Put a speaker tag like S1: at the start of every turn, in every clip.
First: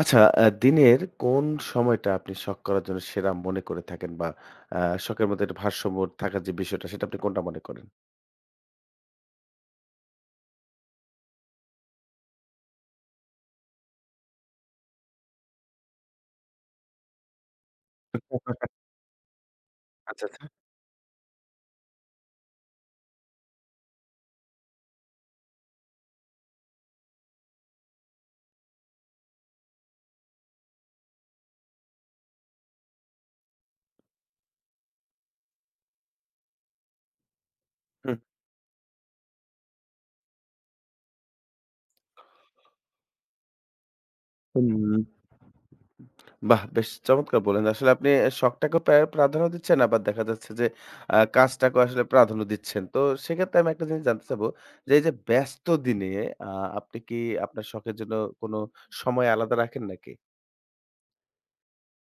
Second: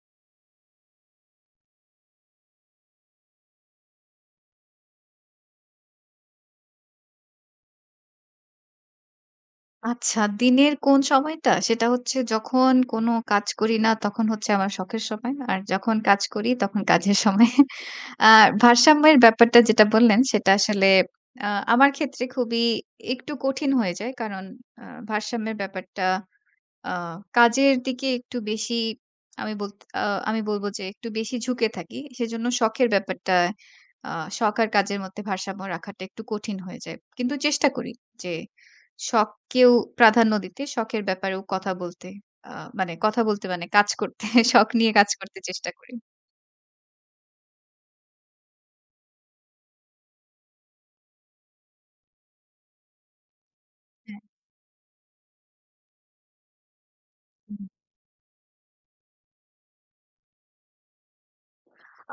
S1: আচ্ছা, দিনের কোন সময়টা আপনি শখ করার জন্য সেরা মনে করে থাকেন? বা আ শখের মধ্যে একটা ভারসাম্য থাকার যে বিষয়টা, সেটা আপনি কোনটা মনে করেন?
S2: আচ্ছা, দিনের কোন সময়টা? সেটা হচ্ছে যখন কোনো কাজ করি না, তখন হচ্ছে আমার শখের সময়। আর যখন কাজ করি, তখন কাজের সময়। আ ভারসাম্যের ব্যাপারটা যেটা বললেন,
S1: আচ্ছা, আচ্ছা।
S2: সেটা আসলে আ আমার ক্ষেত্রে খুবই একটু কঠিন হয়ে যায়। কারণ আ ভারসাম্যের ব্যাপারটা আ কাজের দিকে একটু বেশি আমি বলত আ আমি বলব যে একটু বেশি ঝুঁকে থাকি। সেজন্য শখের ব্যাপারটা আ শখ আর কাজের মধ্যে ভারসাম্য রাখাটা একটু কঠিন হয়ে যায়। কিন্তু চেষ্টা করি যে শখকেও প্রাধান্য দিতে, শখের ব্যাপারেও কথা বলতে। আ মানে কথা বলতে মানে কাজ করতে,
S1: হুম,
S2: শখ নিয়ে
S1: হুম।
S2: কাজ করতে চেষ্টা করি।
S1: বাহ! বেশ চমৎকার বললেন। আসলে আপনি শখটাকে প্রাধান্য দিচ্ছেন, আবার দেখা যাচ্ছে যে কাজটাকেও আসলে প্রাধান্য দিচ্ছেন। তো সেক্ষেত্রে আমি একটা জিনিস
S2: হ্যাঁ।
S1: জানতে চাবো যে, এই যে ব্যস্ত দিনে আ আপনি কি
S2: হুম।
S1: আপনার শখের জন্য কোনো সময় আলাদা রাখেন নাকি?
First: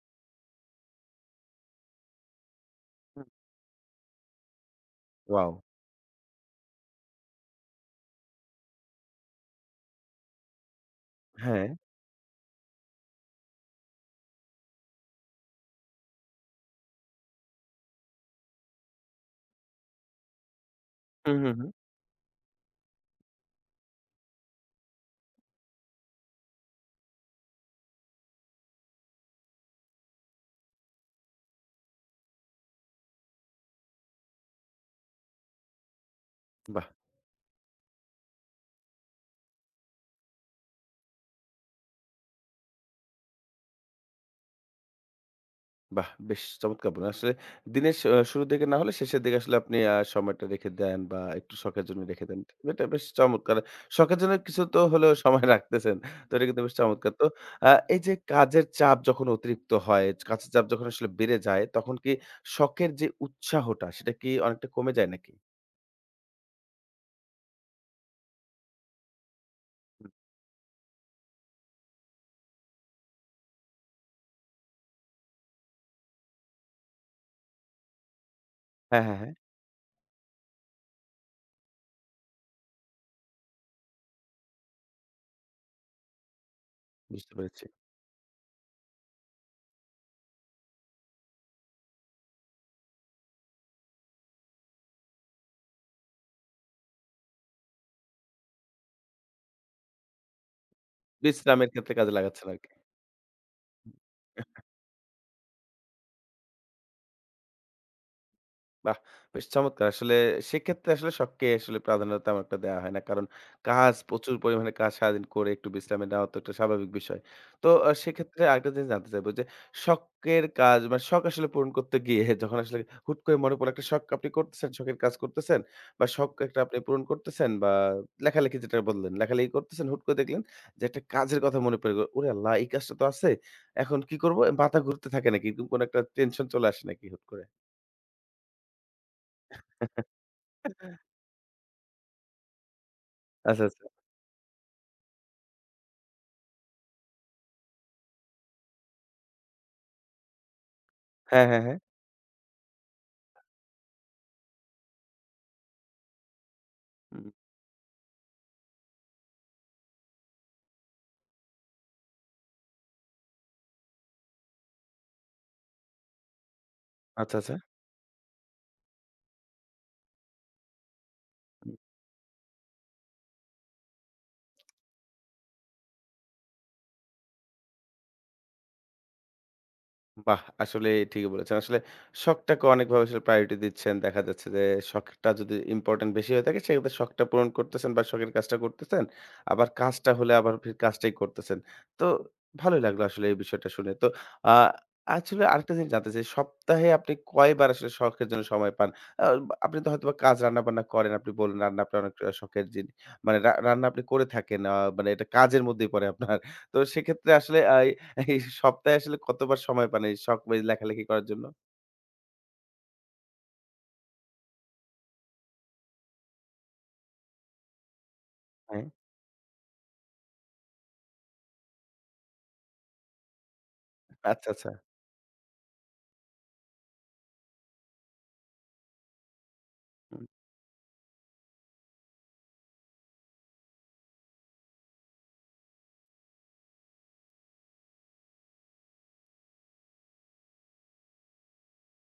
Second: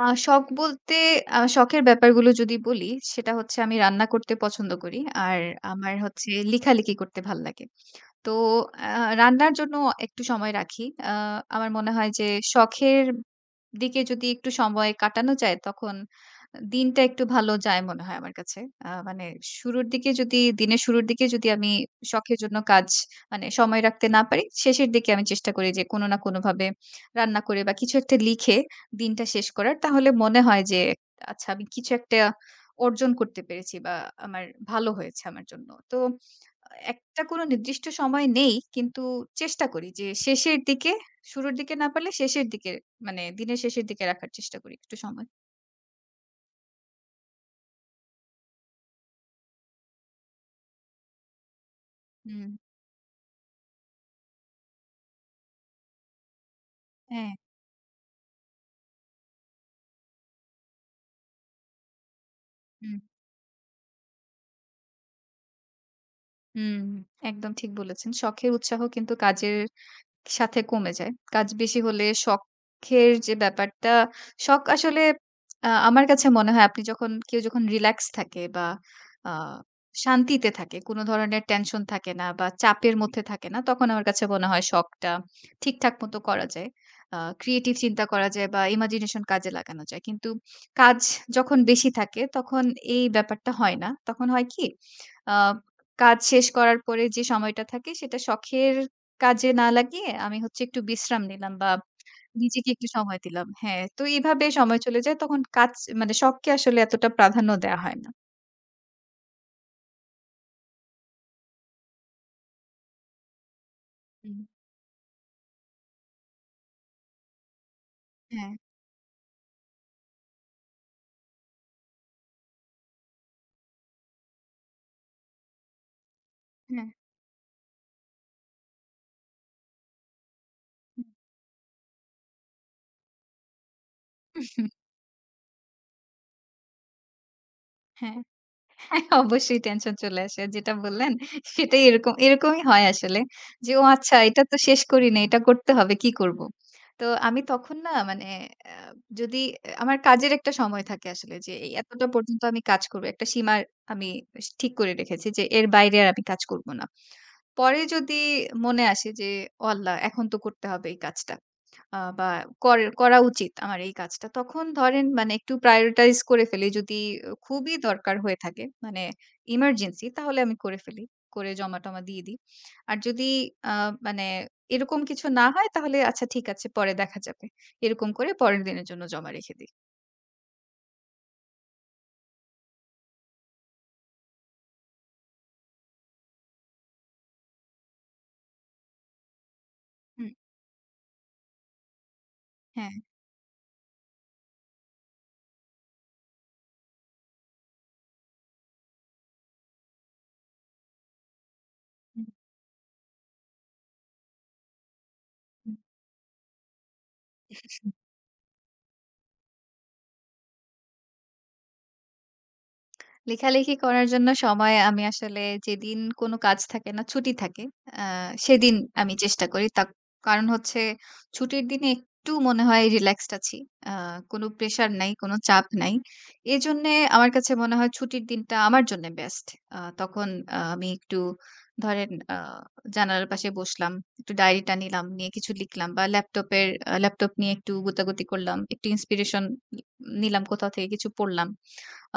S2: শখ বলতে শখের ব্যাপারগুলো যদি বলি,
S1: হুম।
S2: সেটা হচ্ছে আমি রান্না করতে পছন্দ করি। আর
S1: ওয়াও!
S2: আমার হচ্ছে লেখালেখি করতে ভাল লাগে। তো আ রান্নার জন্য একটু সময় রাখি।
S1: হ্যাঁ।
S2: আমার মনে হয় যে শখের দিকে যদি একটু সময় কাটানো যায় তখন দিনটা একটু ভালো যায় মনে হয় আমার কাছে। মানে শুরুর দিকে যদি দিনের শুরুর দিকে
S1: হুম,
S2: যদি
S1: হুম, হুম।
S2: আমি শখের জন্য কাজ মানে সময় রাখতে না পারি, শেষের দিকে আমি চেষ্টা করি যে কোনো না কোনোভাবে রান্না করে বা কিছু একটা লিখে দিনটা শেষ করার। তাহলে মনে হয় যে আচ্ছা আমি কিছু একটা অর্জন করতে পেরেছি বা আমার ভালো হয়েছে আমার জন্য। তো
S1: বাহ!
S2: একটা কোনো নির্দিষ্ট সময় নেই কিন্তু চেষ্টা করি যে শেষের দিকে শুরুর দিকে না পারলে শেষের দিকে মানে দিনের শেষের দিকে রাখার চেষ্টা করি একটু সময়।
S1: বাহ! বেশ চমৎকার বললেন। আসলে দিনের শ আহ শুরুর দিকে না হলে শেষের দিকে আসলে আপনি সময়টা রেখে দেন বা একটু শখের জন্য রেখে দেন।
S2: হুম।
S1: এটা বেশ চমৎকার। শখের জন্য কিছু তো হলেও সময় রাখতেছেন। তো এটা কিন্তু বেশ চমৎকার। তো
S2: হ্যাঁ।
S1: আ এই যে কাজের চাপ যখন অতিরিক্ত হয়, কাজের চাপ যখন আসলে বেড়ে যায় তখন কি শখের
S2: হুম,
S1: যে উৎসাহটা সেটা কি অনেকটা কমে যায় নাকি?
S2: হুম, একদম ঠিক বলেছেন। শখের উৎসাহ কিন্তু কাজের সাথে কমে যায়। কাজ বেশি হলে শখের যে ব্যাপারটা, শখ আসলে আমার কাছে মনে হয় আপনি যখন কেউ যখন রিল্যাক্স থাকে বা
S1: হ্যাঁ, হ্যাঁ,
S2: আ
S1: হ্যাঁ।
S2: শান্তিতে থাকে, কোন ধরনের টেনশন থাকে না বা চাপের মধ্যে থাকে না, তখন আমার কাছে মনে হয় শখটা ঠিকঠাক মতো করা যায়।
S1: বুঝতে পেরেছি।
S2: ক্রিয়েটিভ চিন্তা করা যায় বা ইমাজিনেশন কাজে লাগানো যায়। কিন্তু কাজ যখন বেশি থাকে তখন এই ব্যাপারটা হয় না। তখন হয় কি? আ কাজ শেষ করার পরে যে সময়টা থাকে সেটা শখের কাজে না লাগিয়ে আমি হচ্ছে একটু বিশ্রাম নিলাম বা
S1: বিশ্রামের ক্ষেত্রে কাজে লাগাচ্ছেন
S2: নিজেকে
S1: আরকি।
S2: একটু সময় দিলাম। হ্যাঁ, তো এভাবে সময় চলে যায়। তখন কাজ মানে শখকে আসলে এতটা প্রাধান্য দেয়া হয় না।
S1: বাহ! বেশ চমৎকার। আসলে সেক্ষেত্রে আসলে শখকে আসলে প্রাধান্য তেমন একটা দেওয়া হয় না। কারণ কাজ প্রচুর
S2: হুম।
S1: পরিমাণে কাজ সারাদিন করে একটু বিশ্রামে নেওয়া তো একটা স্বাভাবিক বিষয়। তো সেক্ষেত্রে
S2: হ্যাঁ,
S1: আরেকটা জিনিস জানতে চাইবো যে শখের কাজ মানে শখ আসলে পূরণ করতে গিয়ে যখন আসলে হুট করে মনে পড়লো একটা শখ আপনি করতেছেন, শখের কাজ করতেছেন বা শখ একটা আপনি
S2: হ্যাঁ,
S1: পূরণ করতেছেন বা লেখালেখি যেটা বললেন, লেখালেখি করতেছেন হুট করে দেখলেন যে একটা
S2: হুম।
S1: কাজের কথা মনে পড়ে গেল। ওরে আল্লাহ! এই কাজটা তো আছে। এখন কি করব? মাথা ঘুরতে থাকে নাকি? এরকম কোনো একটা টেনশন চলে আসে নাকি হুট করে?
S2: হ্যাঁ, হ্যাঁ, অবশ্যই টেনশন চলে আসে। যেটা বললেন সেটাই এরকমই হয় আসলে।
S1: আচ্ছা,
S2: যে ও
S1: আচ্ছা।
S2: আচ্ছা এটা তো শেষ করি নাই। এটা করতে হবে। কি করব? তো আমি তখন না মানে যদি আমার কাজের একটা সময় থাকে আসলে
S1: হ্যাঁ,
S2: যে
S1: হ্যাঁ,
S2: এই
S1: হ্যাঁ।
S2: এতটা পর্যন্ত আমি কাজ করব। একটা সীমা আমি ঠিক করে রেখেছি যে এর বাইরে আর আমি কাজ করব না।
S1: হুম,
S2: পরে যদি মনে আসে যে, "ও আল্লাহ! এখন তো করতে হবে এই কাজটা। বা করা উচিত আমার এই কাজটা।" তখন ধরেন মানে একটু prioritize করে ফেলি। যদি
S1: আচ্ছা, আচ্ছা।
S2: খুবই দরকার হয়ে থাকে, মানে emergency তাহলে আমি করে ফেলি। করে জমা-টমা দিয়ে দিই। আর যদি আ মানে এরকম কিছু না হয় তাহলে আচ্ছা ঠিক আছে পরে দেখা যাবে। এরকম করে পরের দিনের জন্য জমা রেখে দিই।
S1: বাহ! আসলে ঠিকই বলেছেন। আসলে শখটাকে অনেকভাবে আসলে প্রায়োরিটি দিচ্ছেন। দেখা যাচ্ছে যে শখটা যদি ইম্পোর্টেন্ট বেশি হয়ে থাকে সেক্ষেত্রে শখটা পূরণ করতেছেন বা শখের কাজটা করতেছেন। আবার কাজটা
S2: হুম,
S1: হলে আবার ফির কাজটাই করতেছেন। তো ভালোই
S2: হ্যাঁ।
S1: লাগলো আসলে এই বিষয়টা শুনে। তো আ আসলে আরেকটা জিনিস জানতে চাই, সপ্তাহে আপনি কয়বার আসলে শখের জন্য সময় পান? আ আপনি তো হয়তোবা কাজ রান্না-বান্না করেন। আপনি বললেন রান্না আপনার অনেক শখের জিনিস। মানে রান্না আপনি করে থাকেন। মানে এটা কাজের মধ্যেই পড়ে আপনার। তো সেক্ষেত্রে আসলে এই সপ্তাহে আসলে কতবার সময় পান এই শখ ওই লেখালেখি করার জন্য?
S2: লেখালেখি করার জন্য সময় আমি আসলে যেদিন কোনো কাজ থাকে না, ছুটি থাকে, আ সেদিন
S1: হ্যাঁ।
S2: আমি চেষ্টা করি। তার কারণ হচ্ছে ছুটির দিনে একটু মনে হয় রিল্যাক্সড আছি। আ কোনো
S1: আচ্ছা, আচ্ছা।
S2: প্রেশার নাই, কোনো চাপ নাই। এজন্যে আমার কাছে মনে হয় ছুটির দিনটা আমার জন্যে বেস্ট।
S1: হুম,
S2: তখন আমি একটু ধরেন জানালার পাশে বসলাম, একটু ডায়েরিটা নিলাম, নিয়ে কিছু লিখলাম বা ল্যাপটপ নিয়ে একটু গোতাগুতি করলাম, একটু ইন্সপিরেশন নিলাম কোথাও থেকে কিছু পড়লাম।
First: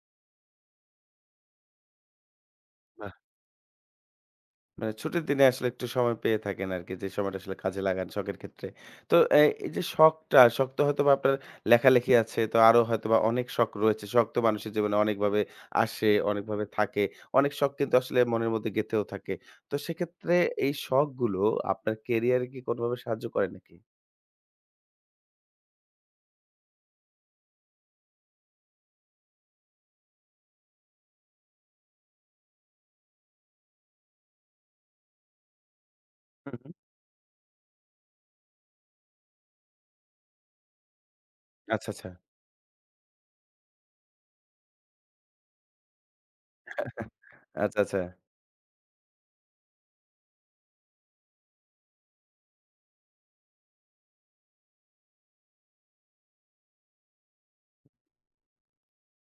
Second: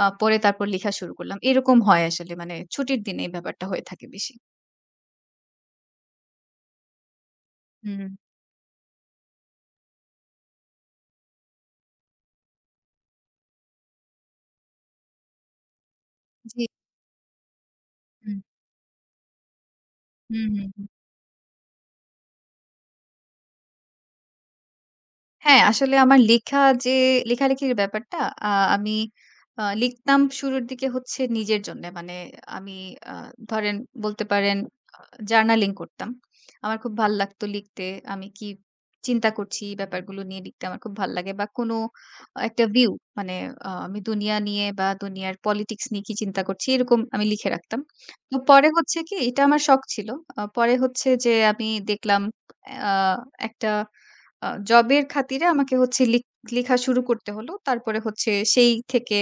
S2: পরে তারপর লিখা শুরু করলাম। এরকম হয় আসলে মানে ছুটির
S1: বাহ!
S2: দিনে এই ব্যাপারটা হয়ে থাকে বেশি।
S1: মানে ছুটির দিনে আসলে একটু সময় পেয়ে থাকেন আরকি। যে সময়টা আসলে কাজে লাগান
S2: হুম।
S1: শখের ক্ষেত্রে। তো এই যে শখটা, শখ তো হয়তোবা আপনার লেখালেখি আছে, তো আরো হয়তোবা অনেক শখ রয়েছে। শখ তো মানুষের জীবনে অনেকভাবে আসে,
S2: জি।
S1: অনেকভাবে থাকে। অনেক শখ কিন্তু আসলে
S2: হুম,
S1: মনের মধ্যে গেঁথেও থাকে। তো সেক্ষেত্রে
S2: হুম,
S1: এই
S2: হুম।
S1: শখগুলো আপনার ক্যারিয়ারে কি কোনোভাবে সাহায্য করে নাকি?
S2: হ্যাঁ, আসলে আমার লেখা যে লেখালেখির ব্যাপারটা আ আমি লিখতাম শুরুর দিকে হচ্ছে নিজের জন্যে। মানে আমি আ ধরেন বলতে পারেন আ জার্নালিং করতাম।
S1: হুম, হুম।
S2: আমার খুব ভাল লাগতো লিখতে। আমি কি চিন্তা করছি এই ব্যাপারগুলো নিয়ে লিখতে আমার খুব ভাল লাগে বা কোনো
S1: আচ্ছা, আচ্ছা।
S2: একটা ভিউ মানে আমি দুনিয়া নিয়ে বা দুনিয়ার পলিটিক্স নিয়ে কি চিন্তা করছি এরকম আমি লিখে
S1: আচ্ছা,
S2: রাখতাম।
S1: আচ্ছা।
S2: তো পরে হচ্ছে কি এটা আমার শখ ছিল। পরে হচ্ছে যে আমি দেখলাম আ একটা জবের খাতিরে আমাকে হচ্ছে লিখা শুরু করতে হলো। তারপরে হচ্ছে সেই থেকে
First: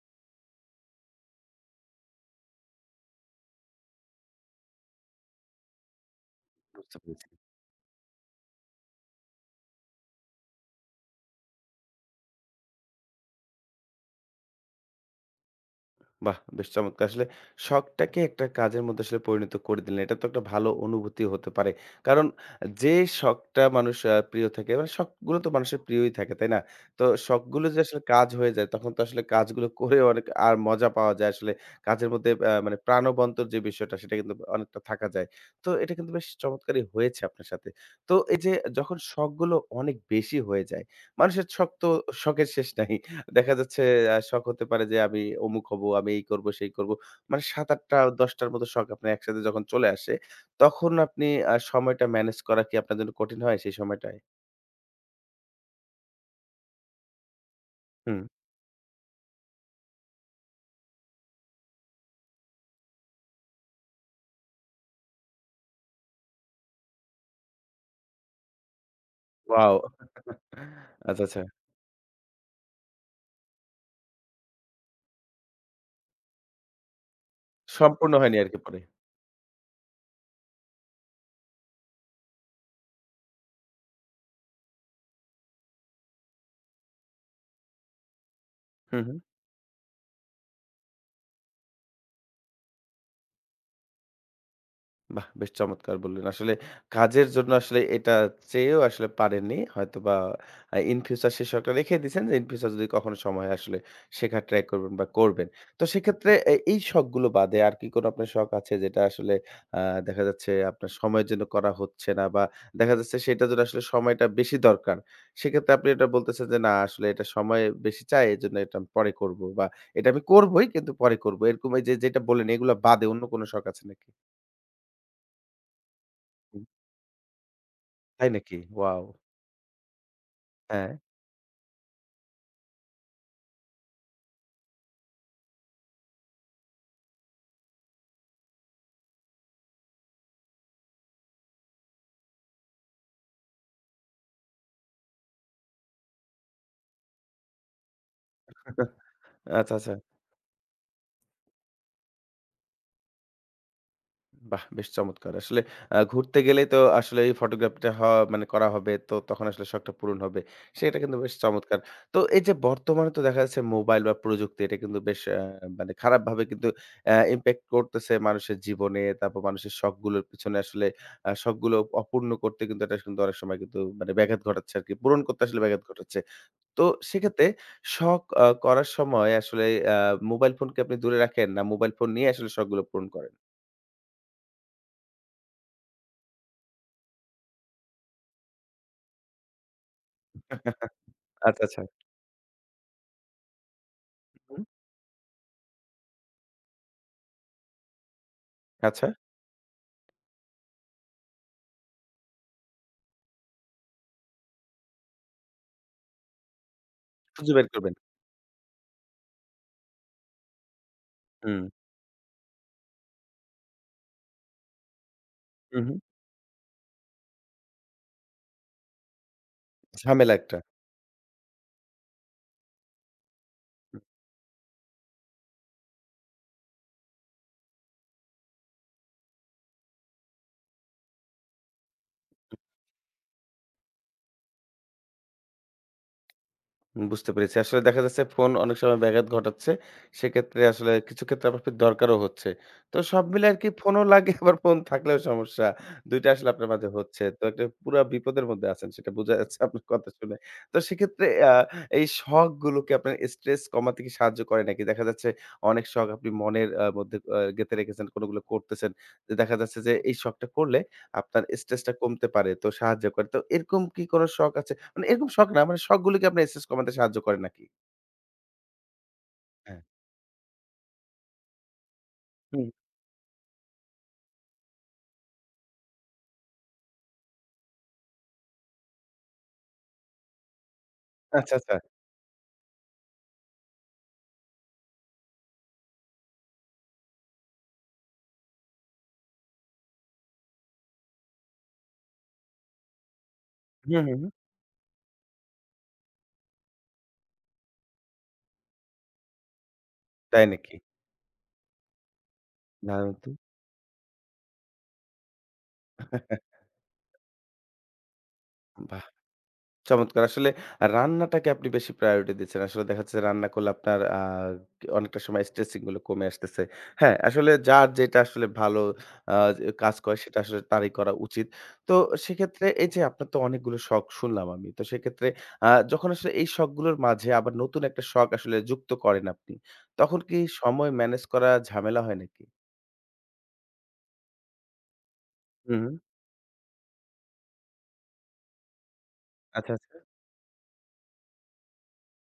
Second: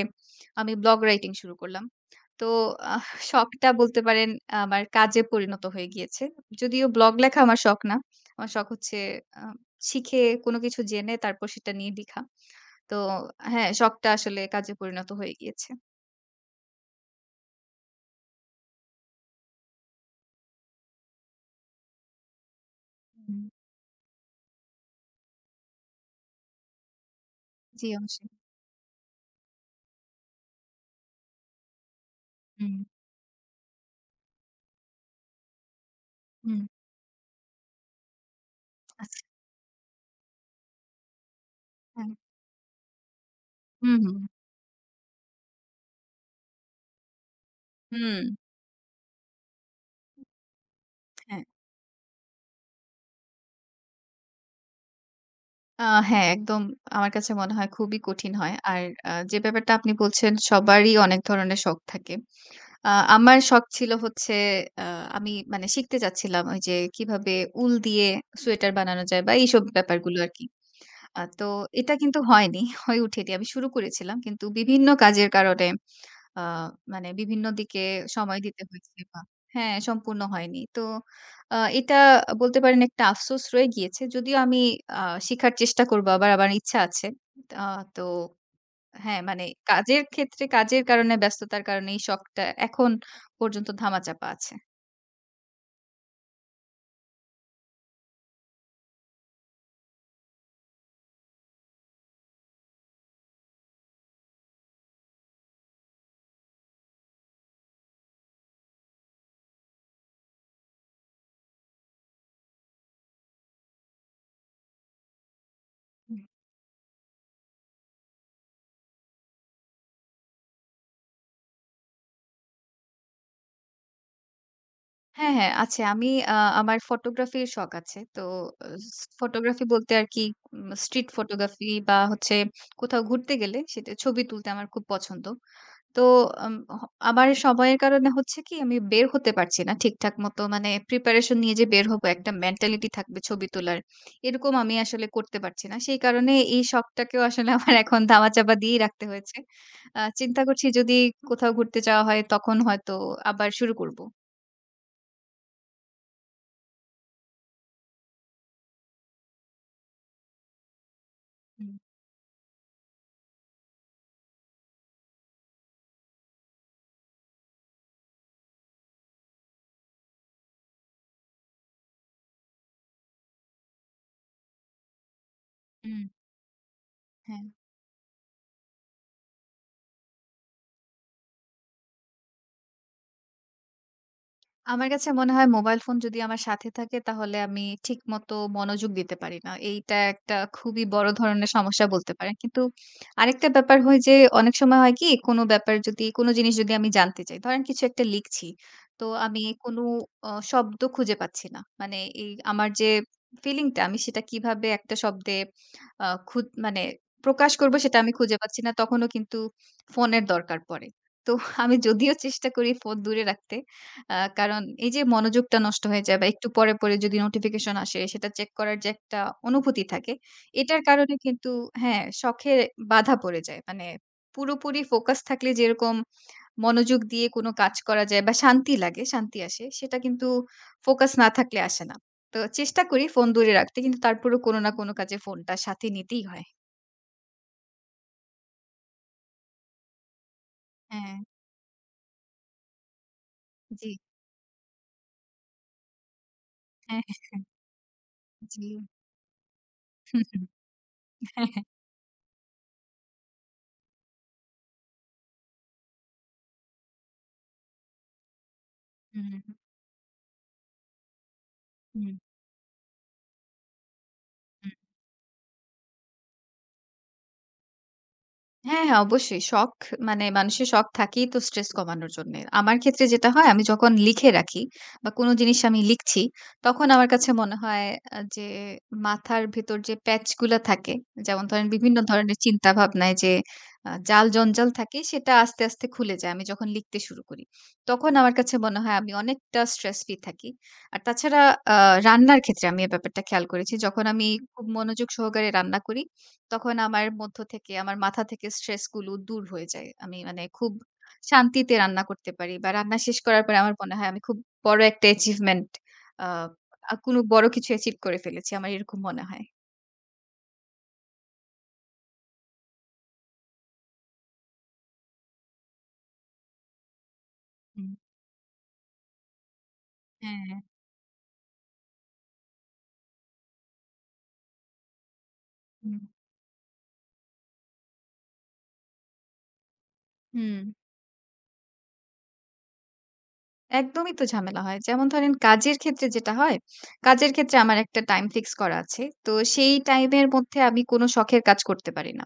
S2: আমি ব্লগ রাইটিং শুরু করলাম। তো আহ শখটা বলতে পারেন আমার কাজে পরিণত হয়ে গিয়েছে। যদিও
S1: বুঝতে
S2: ব্লগ
S1: পেরেছি।
S2: লেখা আমার শখ না। আমার শখ হচ্ছে আ শিখে কোনো কিছু জেনে তারপর সেটা নিয়ে লিখা। তো হ্যাঁ, শখটা আসলে কাজে পরিণত হয়ে গিয়েছে।
S1: বাহ! বেশ চমৎকার। আসলে শখটাকে একটা কাজের মধ্যে আসলে পরিণত করে দিলেন। এটা তো একটা ভালো অনুভূতি হতে পারে। কারণ যে
S2: হুম।
S1: শখটা মানুষ প্রিয় থাকে মানে শখগুলো তো মানুষের প্রিয়ই থাকে, তাই না? তো শখগুলো যে
S2: জি
S1: আসলে কাজ
S2: অবশ্যই।
S1: হয়ে যায় তখন তো আসলে কাজগুলো করে অনেক আর মজা পাওয়া যায় আসলে। কাজের মধ্যে
S2: হুম,
S1: মানে প্রাণবন্তর যে বিষয়টা সেটা কিন্তু অনেকটা থাকা যায়। তো এটা কিন্তু বেশ
S2: হুম।
S1: চমৎকারই হয়েছে আপনার সাথে। তো এই যে যখন
S2: আচ্ছা।
S1: শখগুলো অনেক বেশি হয়ে যায়, মানুষের শখ তো
S2: হ্যাঁ।
S1: শখের শেষ নাই। দেখা যাচ্ছে
S2: হুম, হুম,
S1: শখ হতে পারে যে আমি অমুক হবো, আমি এই করব, সেই করব। মানে ৭, ৮ টা
S2: হুম।
S1: ১০ টার মতো শখ আপনার একসাথে যখন চলে আসে, তখন আপনি
S2: হ্যাঁ।
S1: সময়টা ম্যানেজ করা কি আপনার জন্য কঠিন হয় সেই সময়টায়?
S2: আ হ্যাঁ, একদম আমার কাছে মনে হয় খুবই
S1: হুম।
S2: কঠিন হয়। আর যে ব্যাপারটা আপনি বলছেন সবারই অনেক ধরনের শখ থাকে। আ আমার শখ ছিল হচ্ছে আ আমি মানে শিখতে চাচ্ছিলাম ওই যে কিভাবে উল দিয়ে সোয়েটার বানানো যায় বা এইসব
S1: ওয়াও!
S2: ব্যাপারগুলো আরকি।
S1: আচ্ছা, আচ্ছা।
S2: তো এটা কিন্তু হয়নি, হয়ে উঠেনি। আমি শুরু করেছিলাম। কিন্তু বিভিন্ন কাজের কারণে আ মানে বিভিন্ন দিকে
S1: সম্পূর্ণ হয়নি
S2: সময়
S1: আরকি
S2: দিতে
S1: পরে।
S2: হয়েছে বা হ্যাঁ, সম্পূর্ণ হয়নি। তো এটা বলতে পারেন একটা আফসোস রয়ে গিয়েছে। যদিও আমি আ শিখার চেষ্টা করব আবার আমার ইচ্ছা আছে। আ তো
S1: হু, হু।
S2: হ্যাঁ, মানে কাজের ক্ষেত্রে কাজের কারণে ব্যস্ততার কারণে এই শখটা এখন পর্যন্ত ধামাচাপা আছে।
S1: বাহ! বেশ চমৎকার বললেন। আসলে কাজের জন্য আসলে এটা চেয়েও আসলে পারেননি। হয়তোবা in future সে শখটা রেখে দিয়েছেন যে in future যদি কখনো সময় হয় আসলে শেখার ট্রাই করবেন বা করবেন। তো সেক্ষেত্রে এই শখগুলো বাদে আর কি কোনো আপনার শখ আছে যেটা আসলে আ দেখা যাচ্ছে আপনার সময়ের জন্য করা হচ্ছে না বা দেখা যাচ্ছে সেটার জন্য আসলে সময়টা বেশি দরকার। সেক্ষেত্রে আপনি এটা
S2: হুম।
S1: বলতেছেন যে না আসলে এটা সময় বেশি চায় এজন্য এটা আমি পরে করব বা এটা আমি করবই কিন্তু পরে করব। এরকম এই যে যেটা বললেন এগুলা বাদে অন্য কোনো শখ আছে নাকি?
S2: হ্যাঁ, হ্যাঁ, আছে। আমি আমার ফটোগ্রাফির শখ আছে। তো
S1: তাই নাকি? ওয়াও!
S2: ফটোগ্রাফি বলতে আর কি
S1: হ্যাঁ।
S2: স্ট্রিট ফটোগ্রাফি বা হচ্ছে কোথাও ঘুরতে গেলে সেটা ছবি তুলতে আমার খুব পছন্দ। তো আম হ আমার সময়ের কারণে হচ্ছে কি আমি বের হতে পারছি না ঠিকঠাক মতো মানে প্রিপারেশন নিয়ে যে বের হবো একটা মেন্টালিটি থাকবে ছবি তোলার। এরকম আমি আসলে করতে পারছি না। সেই কারণে এই শখটাকেও আসলে আমার এখন ধামাচাপা দিয়েই রাখতে হয়েছে।
S1: আচ্ছা, আচ্ছা।
S2: চিন্তা করছি যদি কোথাও ঘুরতে যাওয়া হয় তখন হয়তো আবার শুরু করব।
S1: বাহ! বেশ চমৎকার। আসলে ঘুরতে গেলেই তো আসলে এই ফটোগ্রাফিটা হওয়া মানে করা হবে। তো তখন আসলে শখটা পূরণ হবে। সেটা কিন্তু বেশ
S2: হুম,
S1: চমৎকার। তো এই যে বর্তমানে তো দেখা যাচ্ছে মোবাইল বা প্রযুক্তি এটা কিন্তু বেশ মানে খারাপভাবে কিন্তু ইমপ্যাক্ট করতেছে মানুষের জীবনে। তারপর মানুষের শখগুলোর পিছনে আসলে শখগুলো অপূর্ণ করতে কিন্তু এটা কিন্তু অনেক সময় কিন্তু মানে ব্যাঘাত ঘটাচ্ছে আরকি। পূরণ করতে আসলে ব্যাঘাত
S2: হুম,
S1: ঘটাচ্ছে। তো
S2: হ্যাঁ।
S1: সেক্ষেত্রে শখ করার সময় আসলে আ মোবাইল ফোনকে আপনি দূরে রাখেন না মোবাইল ফোন নিয়ে আসলে শখগুলো পূরণ করেন?
S2: আমার কাছে মনে হয় মোবাইল ফোন যদি আমার সাথে থাকে তাহলে আমি ঠিকমতো মনোযোগ দিতে পারি না। এইটা একটা খুবই বড় ধরনের
S1: আচ্ছা, আচ্ছা।
S2: সমস্যা বলতে পারেন। কিন্তু আরেকটা ব্যাপার হয় যে অনেক
S1: হুম,
S2: সময় হয় কি কোনো ব্যাপার যদি কোনো জিনিস যদি আমি জানতে চাই, ধরেন কিছু একটা লিখছি। তো
S1: আচ্ছা।
S2: আমি কোনো শব্দ খুঁজে পাচ্ছি না। মানে এই আমার যে ফিলিংটা আমি সেটা কিভাবে একটা শব্দে আ খু মানে
S1: খুঁজে
S2: প্রকাশ
S1: বের
S2: করব
S1: করবেন।
S2: সেটা আমি খুঁজে পাচ্ছি না। তখনও কিন্তু ফোনের দরকার পড়ে। তো
S1: হুম,
S2: আমি যদিও চেষ্টা করি ফোন দূরে রাখতে। কারণ এই যে মনোযোগটা
S1: হু,
S2: নষ্ট
S1: হু।
S2: হয়ে যায় বা একটু পরে, যদি নোটিফিকেশন আসে সেটা চেক করার যে একটা অনুভূতি থাকে,
S1: ঝামেলা একটা।
S2: এটার কারণে কিন্তু হ্যাঁ, শখে বাধা পড়ে যায়। মানে পুরোপুরি ফোকাস থাকলে যেরকম মনোযোগ দিয়ে কোনো কাজ করা যায় বা শান্তি লাগে, শান্তি আসে, সেটা কিন্তু ফোকাস না থাকলে আসে না। তো চেষ্টা করি ফোন দূরে রাখতে কিন্তু তারপরেও কোনো না কোনো কাজে ফোনটা সাথে নিতেই হয়।
S1: বুঝতে পেরেছি। আসলে দেখা যাচ্ছে ফোন অনেক সময় ব্যাঘাত ঘটাচ্ছে। সেক্ষেত্রে আসলে
S2: হ্যাঁ,
S1: কিছু ক্ষেত্রে আপনার ফির দরকারও হচ্ছে। তো সব মিলে আরকি
S2: জি।
S1: ফোনও লাগে আবার ফোন থাকলেও সমস্যা। ২ টা আসলে আপনার মাঝে
S2: হ্যাঁ,
S1: হচ্ছে। তো
S2: হ্যাঁ,
S1: একটা পুরা বিপদের মধ্যে
S2: জি।
S1: আছেন সেটা বোঝা যাচ্ছে আপনার কথা
S2: হু,
S1: শুনে।
S2: হু।
S1: তো সেক্ষেত্রে
S2: হ্যাঁ, হ্যাঁ।
S1: এই শখগুলোকে আপনার স্ট্রেস কমাতে কি সাহায্য করে নাকি? দেখা যাচ্ছে অনেক শখ আপনি মনের মধ্যে গেঁথে রেখেছেন, কোনগুলো করতেছেন।
S2: হুম,
S1: যে
S2: হুম।
S1: দেখা যাচ্ছে যে এই শখটা করলে আপনার স্ট্রেসটা কমতে পারে। তো সাহায্য করে। তো এরকম কি কোন শখ আছে
S2: হুম।
S1: মানে এরকম শখ না, মানে শখগুলোকে আপনার স্ট্রেস কমাতে সাহায্য করে নাকি?
S2: হ্যাঁ, হ্যাঁ, অবশ্যই। শখ
S1: হ্যাঁ,
S2: মানে মানুষের শখ থাকেই তো স্ট্রেস কমানোর জন্যে।
S1: হুম।
S2: আমার ক্ষেত্রে যেটা হয় আমি যখন লিখে রাখি বা কোনো জিনিস আমি লিখছি, তখন আমার কাছে মনে হয় যে মাথার ভেতর যে প্যাচ গুলা থাকে, যেমন
S1: আচ্ছা,
S2: ধরেন
S1: আচ্ছা।
S2: বিভিন্ন ধরনের চিন্তা ভাবনায় যে জাল-জঞ্জাল থাকে সেটা আস্তে, আস্তে খুলে যায় আমি যখন লিখতে শুরু করি। তখন আমার কাছে মনে হয় আমি অনেকটা স্ট্রেস ফ্রি থাকি। আর তাছাড়া আ রান্নার ক্ষেত্রে আমি এই ব্যাপারটা খেয়াল করেছি।
S1: হুম,
S2: যখন
S1: হুম,
S2: আমি
S1: হুম।
S2: খুব মনোযোগ সহকারে রান্না করি, তখন আমার মধ্য থেকে আমার মাথা থেকে স্ট্রেস গুলো দূর হয়ে যায়। আমি মানে
S1: তাই
S2: খুব
S1: নাকি?
S2: শান্তিতে রান্না করতে পারি বা রান্না
S1: দারুণ
S2: শেষ
S1: তো।
S2: করার পরে আমার মনে হয় আমি খুব বড় একটা অ্যাচিভমেন্ট আ আ কোনো বড় কিছু অ্যাচিভ করে ফেলেছি। আমার এরকম
S1: বাহ!
S2: মনে হয়।
S1: চমৎকার! আসলে রান্নাটাকে আপনি বেশি প্রায়োরিটি দিচ্ছেন। আসলে দেখা যাচ্ছে রান্না করলে আপনার অনেকটা সময় স্ট্রেচিং গুলো কমে আসতেছে। হ্যাঁ, আসলে যার
S2: হুম।
S1: যেটা আসলে ভালো আ কাজ করে সেটা
S2: হ্যাঁ,
S1: আসলে তারই করা উচিত। তো সেক্ষেত্রে এই যে আপনার তো অনেকগুলো শখ শুনলাম আমি। তো সেক্ষেত্রে
S2: হুম,
S1: যখন আসলে এই শখগুলোর মাঝে আবার নতুন একটা শখ আসলে যুক্ত করেন আপনি, তখন কি
S2: হুম।
S1: সময় ম্যানেজ করা ঝামেলা হয় নাকি?
S2: একদমই তো ঝামেলা হয়। যেমন ধরেন
S1: হুম,
S2: কাজের
S1: হুম।
S2: ক্ষেত্রে যেটা হয়, কাজের ক্ষেত্রে আমার একটা টাইম ফিক্স করা আছে। তো
S1: আচ্ছা,
S2: সেই
S1: আচ্ছা।
S2: টাইমের মধ্যে আমি কোনো শখের কাজ করতে পারি না।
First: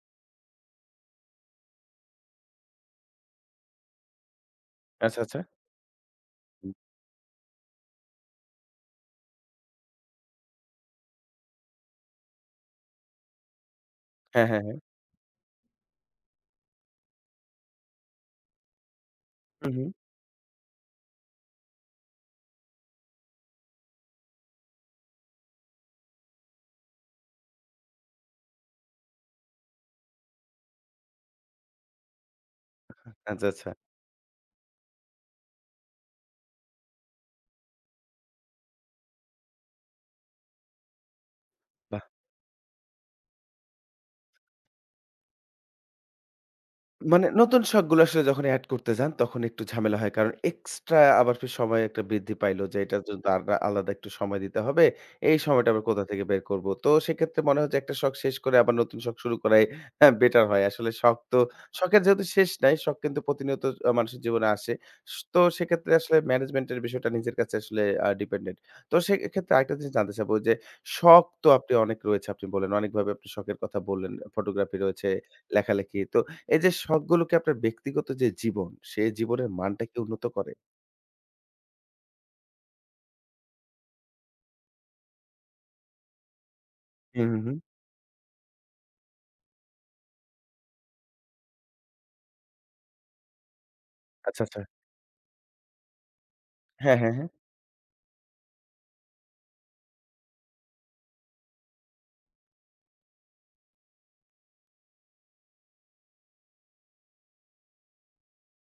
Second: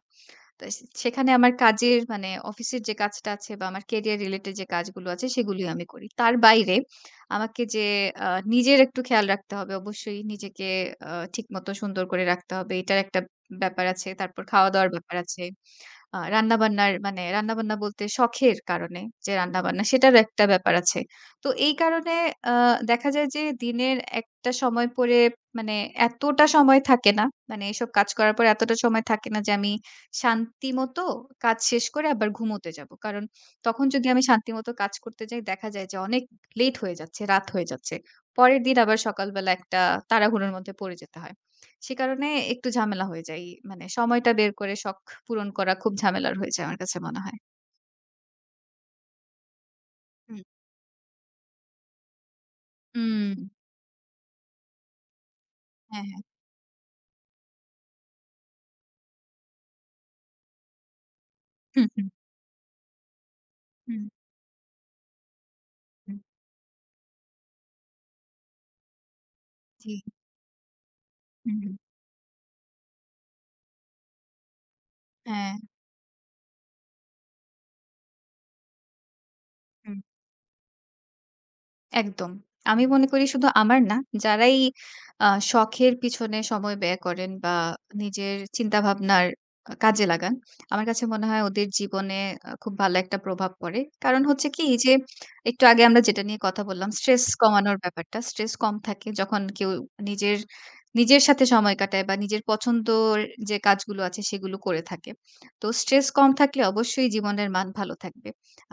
S2: তো সেখানে আমার কাজের মানে অফিসের যে কাজটা আছে বা আমার ক্যারিয়ার রিলেটেড যে কাজগুলো
S1: আচ্ছা,
S2: আছে
S1: আচ্ছা।
S2: সেগুলি আমি করি। তার
S1: হুম।
S2: বাইরে আমাকে যে আ নিজের একটু খেয়াল রাখতে হবে অবশ্যই নিজেকে ঠিকমতো সুন্দর করে রাখতে হবে। এটার একটা ব্যাপার আছে। তারপর
S1: হ্যাঁ, হ্যাঁ, হ্যাঁ।
S2: খাওয়া-দাওয়ার ব্যাপার আছে। রান্নাবান্নার মানে রান্নাবান্না বলতে শখের কারণে যে
S1: হুম,
S2: রান্নাবান্না
S1: হুম।
S2: সেটারও একটা ব্যাপার আছে। তো এই কারণে আ দেখা যায় যে দিনের একটা সময় পরে মানে এতটা সময় থাকে না। মানে এসব কাজ করার পর এতটা সময় থাকে না যে আমি শান্তিমতো কাজ শেষ করে আবার ঘুমোতে যাব। কারণ
S1: আচ্ছা, আচ্ছা।
S2: তখন যদি আমি শান্তিমতো কাজ করতে যাই দেখা যায় যে অনেক লেট হয়ে যাচ্ছে, রাত হয়ে যাচ্ছে। পরের দিন আবার সকালবেলা একটা তাড়াহুড়োর মধ্যে পড়ে যেতে হয়। সে
S1: বাহ!
S2: কারণে একটু ঝামেলা হয়ে যায়। মানে সময়টা বের করে শখ পূরণ করা খুব ঝামেলার হয়ে যায় আমার কাছে মনে
S1: মানে
S2: হয়।
S1: নতুন শখগুলো আসলে যখন এড করতে যান, তখন একটু ঝামেলা হয়। কারণ
S2: হুম।
S1: এক্সট্রা আবার ফির সময় একটা বৃদ্ধি পাইল যে, এটার জন্য তো
S2: হুম,
S1: আর আলাদা একটু সময় দিতে হবে। এই সময়টা আবার কোথা
S2: হ্যাঁ, হ্যাঁ।
S1: থেকে বের করব? তো সেক্ষেত্রে মনে হয় যে, একটা শখ শেষ করে আবার নতুন শখ শুরু করাই হ্যাঁ, বেটার হয়। আসলে শখ তো
S2: হুম,
S1: শখের
S2: হুম,
S1: যেহেতু শেষ নাই, শখ কিন্তু প্রতিনিয়ত
S2: হুম,
S1: মানুষের জীবনে আসে। তো সেক্ষেত্রে আসলে
S2: হুম।
S1: ম্যানেজমেন্ট এর বিষয়টা নিজের কাছে আসলে ডিপেন্ডেন্ট। তো সেক্ষেত্রে আরেকটা
S2: জি,
S1: জিনিস জানতে চাবো যে, শখ তো
S2: হুম,
S1: আপনি
S2: হুম।
S1: অনেক রয়েছে আপনি বললেন। অনেকভাবে আপনি শখের কথা বললেন। ফটোগ্রাফি রয়েছে,
S2: হ্যাঁ।
S1: লেখালেখি। তো এই যে শখগুলোকে আপনার ব্যক্তিগত যে জীবন, সে জীবনের মানটা কি
S2: হুম।
S1: উন্নত করে?
S2: একদম। আমি মনে করি শুধু আমার না, যারাই শখের পিছনে সময় ব্যয়
S1: হুম,
S2: করেন
S1: হুম,
S2: বা
S1: হুম।
S2: নিজের চিন্তাভাবনার কাজে লাগান, আমার কাছে মনে হয় ওদের জীবনে খুব ভালো একটা প্রভাব পড়ে। কারণ
S1: আচ্ছা,
S2: হচ্ছে
S1: আচ্ছা।
S2: কি যে, একটু আগে আমরা যেটা নিয়ে কথা বললাম,
S1: হ্যাঁ, হ্যাঁ,
S2: স্ট্রেস
S1: হ্যাঁ।
S2: কমানোর ব্যাপারটা। স্ট্রেস কম থাকে যখন কেউ নিজের, নিজের সাথে সময় কাটায় বা নিজের পছন্দর যে কাজগুলো আছে সেগুলো করে থাকে। তো স্ট্রেস কম থাকলে অবশ্যই জীবনের মান ভালো থাকবে।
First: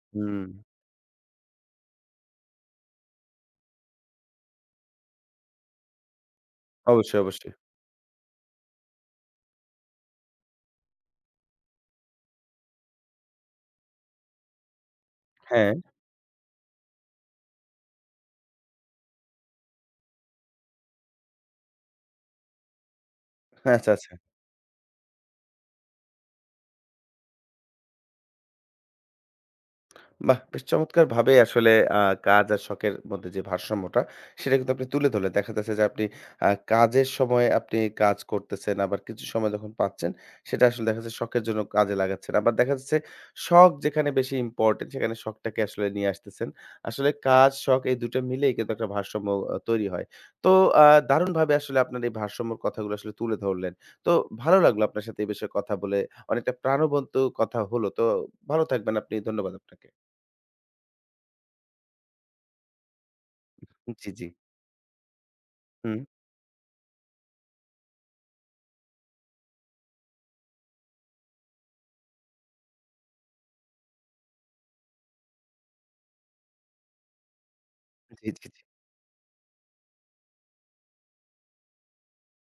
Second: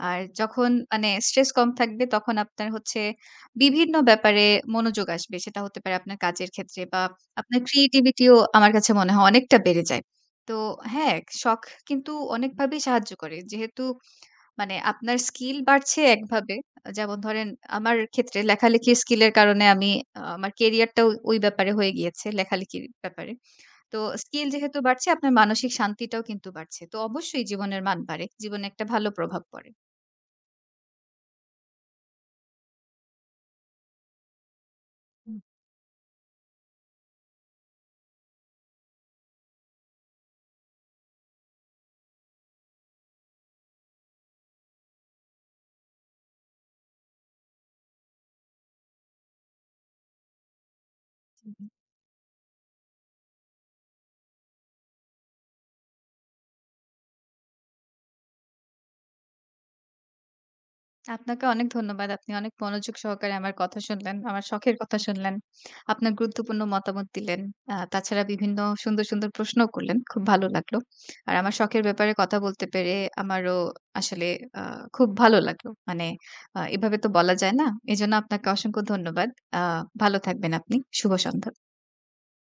S2: আর
S1: হুম।
S2: যখন মানে স্ট্রেস কম থাকবে তখন আপনার হচ্ছে বিভিন্ন ব্যাপারে মনোযোগ আসবে। সেটা হতে পারে আপনার কাজের ক্ষেত্রে বা
S1: অবশ্যই, অবশ্যই।
S2: আপনার ক্রিয়েটিভিটিও আমার কাছে মনে হয় অনেকটা বেড়ে যায়। তো হ্যাঁ, শখ কিন্তু অনেকভাবেই সাহায্য করে। যেহেতু মানে আপনার স্কিল
S1: হ্যাঁ,
S2: বাড়ছে একভাবে। যেমন ধরেন আমার ক্ষেত্রে লেখালেখির স্কিলের কারণে আমি আমার ক্যারিয়ারটাও ওই ব্যাপারে হয়ে গিয়েছে লেখালেখির ব্যাপারে।
S1: আচ্ছা,
S2: তো
S1: আচ্ছা।
S2: স্কিল যেহেতু বাড়ছে আপনার মানসিক শান্তিটাও কিন্তু বাড়ছে। তো অবশ্যই জীবনের মান বাড়ে। জীবনে একটা ভালো প্রভাব পড়ে।
S1: বাহ! বেশ চমৎকারভাবে আসলে আ কাজ আর শখের মধ্যে যে ভারসাম্যটা, সেটা কিন্তু আপনি তুলে ধরলেন। দেখা যাচ্ছে যে আপনি কাজের সময় আপনি কাজ করতেছেন, আবার কিছু সময় যখন পাচ্ছেন, সেটা আসলে দেখা যাচ্ছে শখের জন্য কাজে লাগাচ্ছেন। আবার দেখা যাচ্ছে শখ যেখানে বেশি ইম্পোর্টেন্ট, সেখানে শখটাকে আসলে নিয়ে আসতেছেন। আসলে কাজ, শখ এই ২ টা মিলেই কিন্তু একটা ভারসাম্য তৈরি হয়। তো আ দারুণভাবে আসলে আপনার এই ভারসাম্যর কথাগুলো আসলে তুলে ধরলেন। তো ভালো লাগলো আপনার সাথে এই বিষয়ে কথা বলে। অনেকটা প্রাণবন্ত কথা হলো। তো ভালো থাকবেন আপনি। ধন্যবাদ আপনাকে।
S2: আপনাকে অনেক ধন্যবাদ। আপনি অনেক মনোযোগ সহকারে আমার কথা
S1: জি,
S2: শুনলেন।
S1: জি।
S2: আমার শখের কথা শুনলেন।
S1: হুম।
S2: আপনার গুরুত্বপূর্ণ মতামত দিলেন। তাছাড়া বিভিন্ন সুন্দর, সুন্দর প্রশ্নও করলেন। খুব ভালো লাগলো। আর আমার শখের ব্যাপারে কথা বলতে পেরে আমারও আসলে আ খুব ভালো লাগলো। মানে এভাবে তো বলা যায় না। এজন্য
S1: জি,
S2: আপনাকে
S1: জি, জি।
S2: অসংখ্য ধন্যবাদ। আ ভালো থাকবেন আপনি। শুভ সন্ধ্যা।